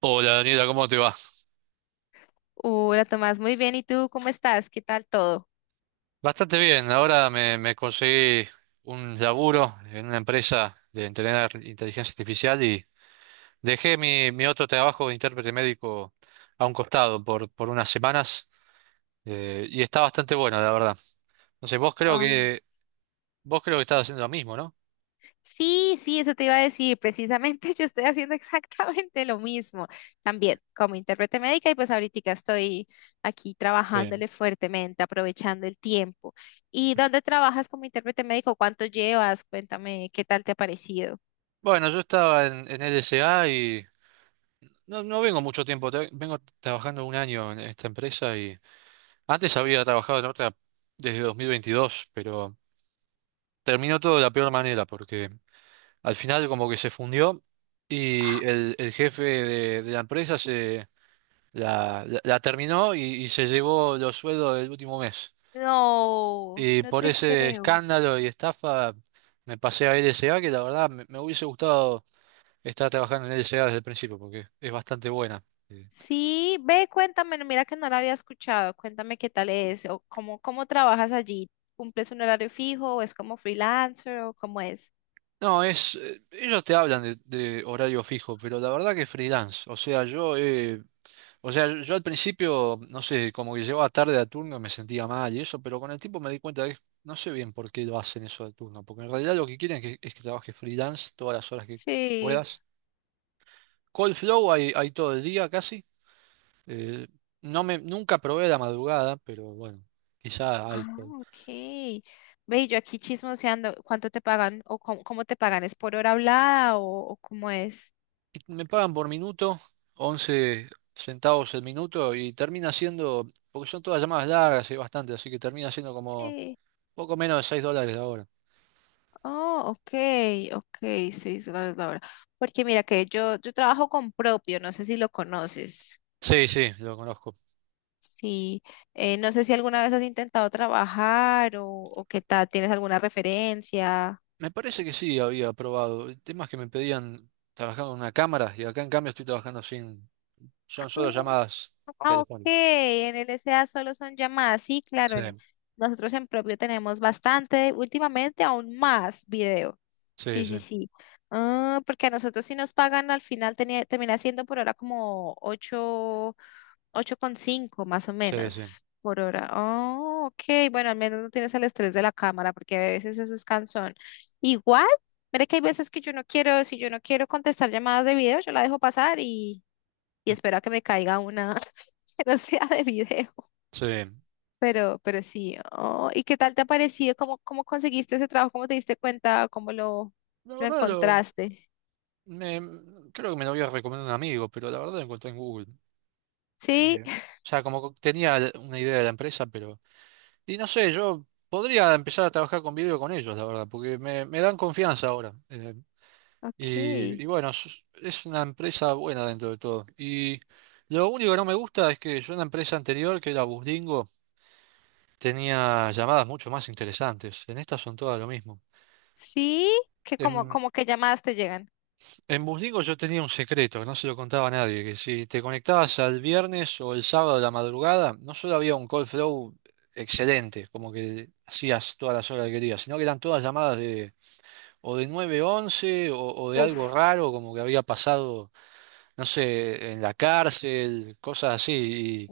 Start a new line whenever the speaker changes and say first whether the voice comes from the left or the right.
right: Hola Daniela, ¿cómo te va?
left: Hola Tomás, muy bien. ¿Y tú cómo estás? ¿Qué tal todo?
right: Bastante bien, ahora me conseguí un laburo en una empresa de entrenar inteligencia artificial y dejé mi otro trabajo de intérprete médico a un costado por unas semanas, y está bastante bueno, la verdad. Entonces
left: Ah,
right: vos creo que estás haciendo lo mismo, ¿no?
left: sí, sí, eso te iba a decir. Precisamente yo estoy haciendo exactamente lo mismo. También como intérprete médica y pues ahorita estoy aquí
right: Sí.
left: trabajándole fuertemente, aprovechando el tiempo. ¿Y dónde trabajas como intérprete médico? ¿Cuánto llevas? Cuéntame, ¿qué tal te ha parecido?
right: Bueno, yo estaba en LSA y no vengo mucho tiempo, vengo trabajando un año en esta empresa y antes había trabajado en otra desde 2022, pero terminó todo de la peor manera, porque al final como que se fundió y el jefe de la empresa se la terminó y se llevó los sueldos del último mes.
left: No,
right: Y
left: no
right: por
left: te
right: ese
left: creo.
right: escándalo y estafa me pasé a LSA, que la verdad me hubiese gustado estar trabajando en LSA desde el principio, porque es bastante buena. Eh,
left: Sí, ve, cuéntame, no, mira que no la había escuchado, cuéntame qué tal es, o cómo trabajas allí, ¿cumples un horario fijo o es como freelancer o cómo es?
right: No, ellos te hablan de horario fijo, pero la verdad que freelance. O sea, yo he O sea, yo al principio, no sé, como que llegaba tarde a turno y me sentía mal y eso, pero con el tiempo me di cuenta de que no sé bien por qué lo hacen eso de turno, porque en realidad lo que quieren es que trabajes freelance todas las horas que
left: Sí,
right: puedas. Cold flow hay todo el día casi. Eh, nunca probé la madrugada, pero bueno, quizá hay
left: ah,
right: todo.
left: ok. Ve, yo aquí chismoseando, ¿cuánto te pagan o cómo te pagan? ¿Es por hora hablada o cómo es?
right: Y me pagan por minuto, 11 centavos el minuto, y termina siendo, porque son todas llamadas largas y bastante, así que termina siendo como
left: Sí.
right: poco menos de 6 dólares la hora.
left: Oh, ok, ok, seis dólares la hora. Porque mira que yo trabajo con propio, no sé si lo conoces.
right: Sí, sí, lo conozco.
left: Sí, no sé si alguna vez has intentado trabajar o qué tal, ¿tienes alguna referencia?
right: Me parece que sí había probado temas que me pedían trabajando con una cámara y acá en cambio estoy trabajando sin. Son solo llamadas
left: Ah, ok,
right: telefónicas.
left: en el S A solo son llamadas, sí, claro,
right: Sí,
left: nosotros en propio tenemos bastante, últimamente aún más video.
right: sí,
left: Sí,
right: sí,
left: sí, sí. Ah, porque a nosotros si nos pagan al final termina siendo por ahora como 8. Ocho coma cinco más o
right: sí, sí.
left: menos por hora. Oh, ok. Bueno, al menos no tienes el estrés de la cámara, porque a veces eso es cansón. Igual, mira que hay veces que yo no quiero, si yo no quiero contestar llamadas de video, yo la dejo pasar y espero a que me caiga una que no sea de video.
right: Sí.
left: Pero sí. Oh, ¿y qué tal te ha parecido? ¿Cómo, cómo conseguiste ese trabajo? ¿Cómo te diste cuenta? ¿Cómo
right: La
left: lo
right: verdad lo.
left: encontraste?
right: Creo que me lo había recomendado un amigo, pero la verdad lo encontré en Google.
left: Sí,
right: O sea, como que tenía una idea de la empresa, pero. Y no sé, yo podría empezar a trabajar con video con ellos, la verdad, porque me dan confianza ahora.
left: ok.
right: Y bueno, es una empresa buena dentro de todo. Y lo único que no me gusta es que yo en la empresa anterior, que era Busdingo, tenía llamadas mucho más interesantes. En estas son todas lo mismo.
left: Sí, que
right: En,
left: como que llamadas te llegan.
right: en Busdingo yo tenía un secreto que no se lo contaba a nadie, que si te conectabas al viernes o el sábado de la madrugada, no solo había un call flow excelente, como que hacías todas las horas que querías, sino que eran todas llamadas de o de 911 o de algo
left: Uf.
right: raro, como que había pasado. No sé, en la cárcel, cosas así.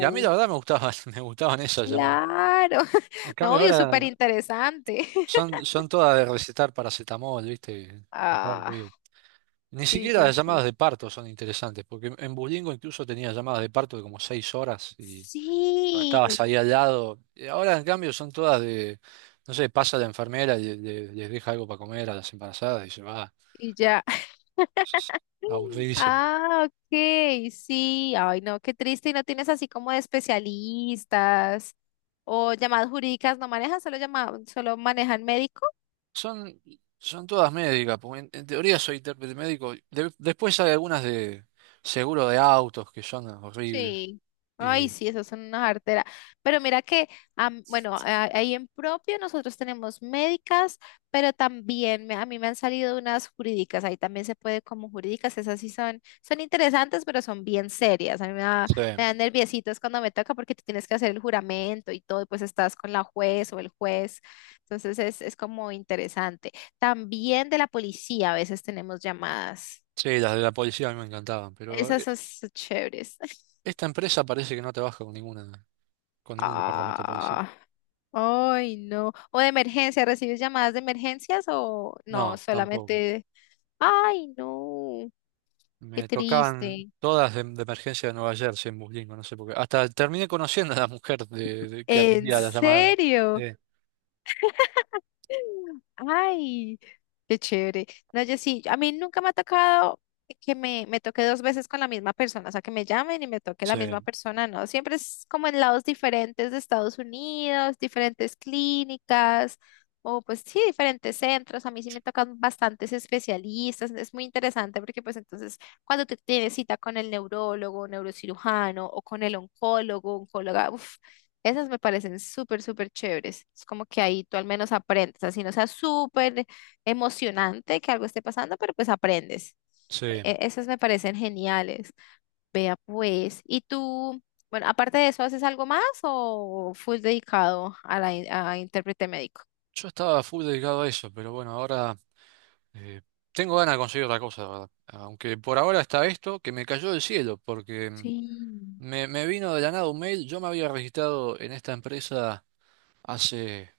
right: Y a mí la verdad me gustaban, me gustaban esas llamadas.
left: claro.
right: En cambio
left: Novio, súper
right: ahora
left: interesante.
right: son todas de recetar paracetamol, ¿viste? Y va al río.
left: Ah,
right: Ni
left: sí,
right: siquiera
left: sí,
right: las llamadas
left: sí.
right: de parto son interesantes, porque en Bulingo incluso tenía llamadas de parto de como seis horas y
left: Sí,
right: estabas ahí al lado. Y ahora en cambio son todas de, no sé, pasa la enfermera y les deja algo para comer a las embarazadas y se va.
left: y ya.
right: Es Aburridísimo.
left: Ah, ok, sí. Ay, no, qué triste. Y no tienes así como de especialistas o llamadas jurídicas. ¿No manejas? ¿Solo solo manejan médicos?
right: Son, son todas médicas, porque en teoría soy intérprete médico. Después hay algunas de seguro de autos que son horribles.
left: Sí. Ay,
right: Y,
left: sí, esas son unas arteras. Pero mira que, bueno, ahí en propio nosotros tenemos médicas, pero también a mí me han salido unas jurídicas. Ahí también se puede como jurídicas. Esas sí son, son interesantes, pero son bien serias. A mí me da,
right: sí,
left: me dan nerviositos cuando me toca porque tú tienes que hacer el juramento y todo, y pues estás con la juez o el juez. Entonces es como interesante. También de la policía a veces tenemos llamadas.
right: sí, las de la policía a mí me encantaban, pero
left: Esas son chéveres.
right: esta empresa parece que no trabaja con con ningún departamento de policía.
left: Ah. Ay, no. O de emergencia, ¿recibes llamadas de emergencias o no?
right: No, tampoco.
left: Solamente, ay, no, qué
right: Me tocaban
left: triste.
right: todas de emergencia de Nueva Jersey en Buslingo, no sé por qué. Hasta terminé conociendo a la mujer que
left: ¿En
right: atendía la llamada. Sí,
left: serio? Ay, qué chévere. No, yo sí, a mí nunca me ha tocado que me toque dos veces con la misma persona, o sea, que me llamen y me toque la misma
right: sí,
left: persona, no. Siempre es como en lados diferentes de Estados Unidos, diferentes clínicas, o pues sí, diferentes centros. A mí sí me tocan bastantes especialistas, es muy interesante porque pues entonces cuando te tienes cita con el neurólogo, neurocirujano o con el oncólogo, oncóloga, esas me parecen súper, súper chéveres. Es como que ahí tú al menos aprendes, así no sea súper emocionante que algo esté pasando, pero pues aprendes.
right: sí.
left: Esas me parecen geniales. Vea pues, ¿y tú, bueno, aparte de eso, haces algo más o full dedicado a la a intérprete médico?
right: Yo estaba full dedicado a eso, pero bueno, ahora. Eh, tengo ganas de conseguir otra cosa, la verdad. Aunque por ahora está esto que me cayó del cielo, porque
left: Sí.
right: me vino de la nada un mail. Yo me había registrado en esta empresa hace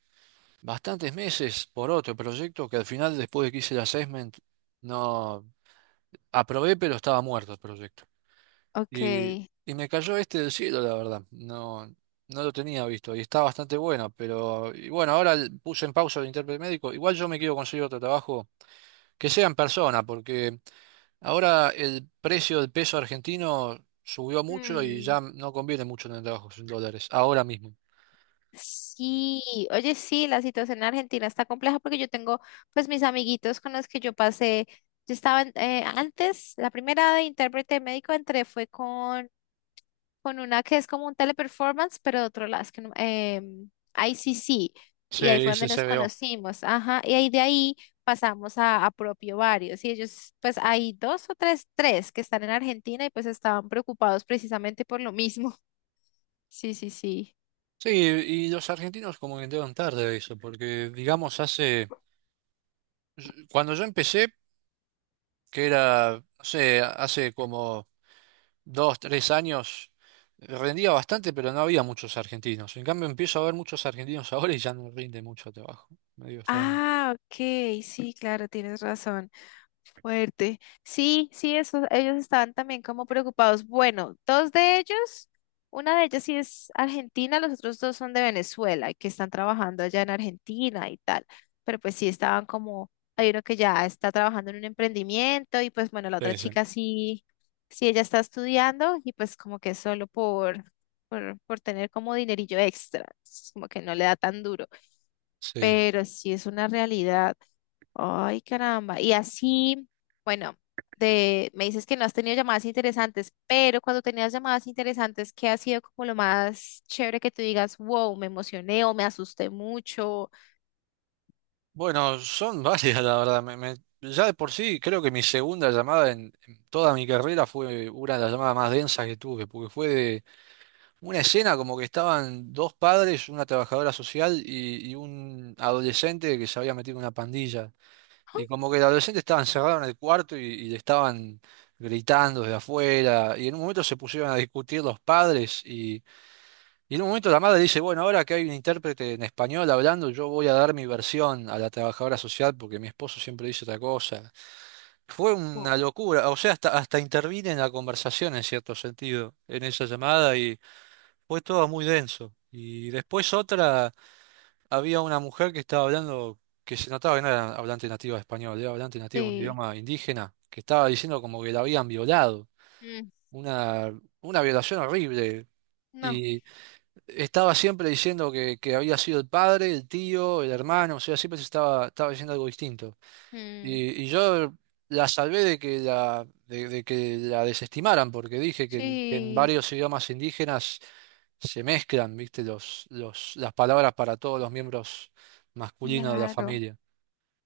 right: bastantes meses por otro proyecto que al final, después de que hice el assessment, no aprobé, pero estaba muerto el proyecto. Y,
left: Ok.
right: y me cayó este del cielo, la verdad. No, no lo tenía visto y está bastante bueno, pero y bueno, ahora puse en pausa el intérprete médico. Igual yo me quiero conseguir otro trabajo que sea en persona, porque. Ahora el precio del peso argentino subió mucho y
left: Mm.
right: ya no conviene mucho tener trabajos en dólares, ahora mismo.
left: Sí, oye, sí, la situación en Argentina está compleja porque yo tengo pues mis amiguitos con los que yo pasé, yo estaba antes, la primera de intérprete médico entré fue con una que es como un teleperformance, pero de otro lado, es que em, ICC,
right: Se
left: y ahí fue donde
right: dice
left: nos
right: CBO.
left: conocimos, ajá, y ahí de ahí pasamos a propio varios, y ellos pues hay dos o tres, tres que están en Argentina y pues estaban preocupados precisamente por lo mismo. Sí, sí, sí.
right: Sí, y los argentinos como que entraron tarde a eso, porque digamos hace, cuando yo empecé, que era, no sé, hace como dos, tres años, rendía bastante, pero no había muchos argentinos. En cambio empiezo a ver muchos argentinos ahora y ya no rinde mucho trabajo. Medio extraño.
left: Ah, ok, sí, claro, tienes razón. Fuerte. Sí, sí, eso, ellos estaban también como preocupados. Bueno, dos de ellos, una de ellas sí es argentina, los otros dos son de Venezuela y que están trabajando allá en Argentina y tal. Pero pues sí estaban como, hay uno que ya está trabajando en un emprendimiento y pues bueno, la otra
right: Sí, sí.
left: chica sí, sí, ella está estudiando y pues como que solo por tener como dinerillo extra, entonces, como que no le da tan duro
right: Sí.
left: pero sí es una realidad. Ay, caramba. Y así, bueno, de, me dices que no has tenido llamadas interesantes, pero cuando tenías llamadas interesantes, ¿qué ha sido como lo más chévere que tú digas, wow, me emocioné o me asusté mucho?
right: Bueno, son varias, la verdad. Ya de por sí, creo que mi segunda llamada en toda mi carrera fue una de las llamadas más densas que tuve, porque fue de una escena como que estaban dos padres, una trabajadora social y un adolescente que se había metido en una pandilla. Y como que el adolescente estaba encerrado en el cuarto y le estaban gritando desde afuera. Y en un momento se pusieron a discutir los padres y en un momento la madre dice, bueno, ahora que hay un intérprete en español hablando, yo voy a dar mi versión a la trabajadora social porque mi esposo siempre dice otra cosa. Fue
left: Wow.
right: una locura, o sea, hasta, hasta intervine en la conversación en cierto sentido, en esa llamada y fue todo muy denso. Y después otra, había una mujer que estaba hablando, que se notaba que no era hablante nativa de español, era hablante nativa de un
left: Sí.
right: idioma indígena, que estaba diciendo como que la habían violado,
left: Mm,
right: una, una violación horrible.
left: no.
right: Y estaba siempre diciendo que había sido el padre, el tío, el hermano, o sea, siempre se estaba, estaba diciendo algo distinto.
left: Mm,
right: Y yo la salvé de que de que la desestimaran, porque dije que en
left: sí,
right: varios idiomas indígenas se mezclan, viste, las palabras para todos los miembros masculinos de la
left: claro.
right: familia.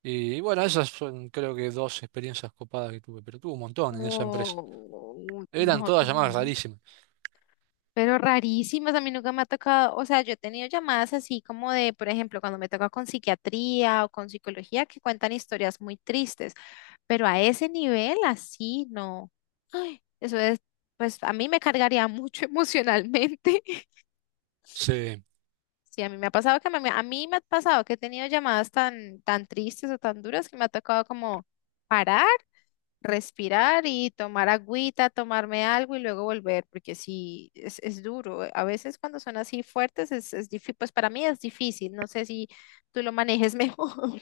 right: Y bueno, esas son creo que dos experiencias copadas que tuve, pero tuve un montón en esa empresa.
left: Wow,
right: Eran
left: no,
right: todas llamadas
left: Tomás.
right: rarísimas.
left: Pero rarísimas, a mí nunca me ha tocado, o sea, yo he tenido llamadas así como de, por ejemplo, cuando me toca con psiquiatría o con psicología que cuentan historias muy tristes, pero a ese nivel así no. Ay, eso es, pues a mí me cargaría mucho emocionalmente.
right: Sí.
left: Sí, a mí me ha pasado que a mí me ha pasado que he tenido llamadas tan tristes o tan duras que me ha tocado como parar respirar y tomar agüita, tomarme algo y luego volver, porque sí, es duro. A veces cuando son así fuertes es difícil, pues para mí es difícil, no sé si tú lo manejes mejor.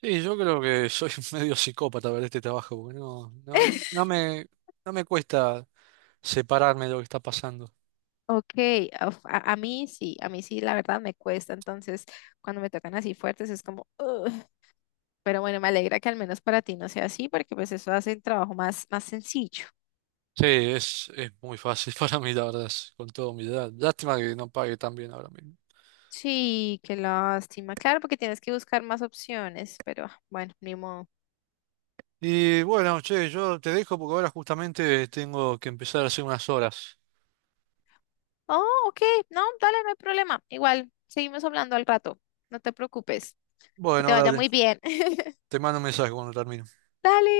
right: Sí, yo creo que soy medio psicópata para este trabajo, porque no no me cuesta separarme de lo que está pasando.
left: Ok, uf, a mí sí, la verdad me cuesta, entonces cuando me tocan así fuertes es como, "Ugh". Pero bueno, me alegra que al menos para ti no sea así, porque pues eso hace el trabajo más sencillo.
right: Sí, es muy fácil para mí, la verdad, es con toda humildad. Lástima que no pague tan bien ahora mismo.
left: Sí, qué lástima. Claro, porque tienes que buscar más opciones, pero ah, bueno, ni modo.
right: Y bueno, che, yo te dejo porque ahora justamente tengo que empezar a hacer unas horas.
left: Oh, ok. No, dale, no hay problema. Igual, seguimos hablando al rato. No te preocupes. Que te
right: Bueno,
left: vaya
right: dale,
left: muy bien.
right: te mando un mensaje cuando termine.
left: Dale.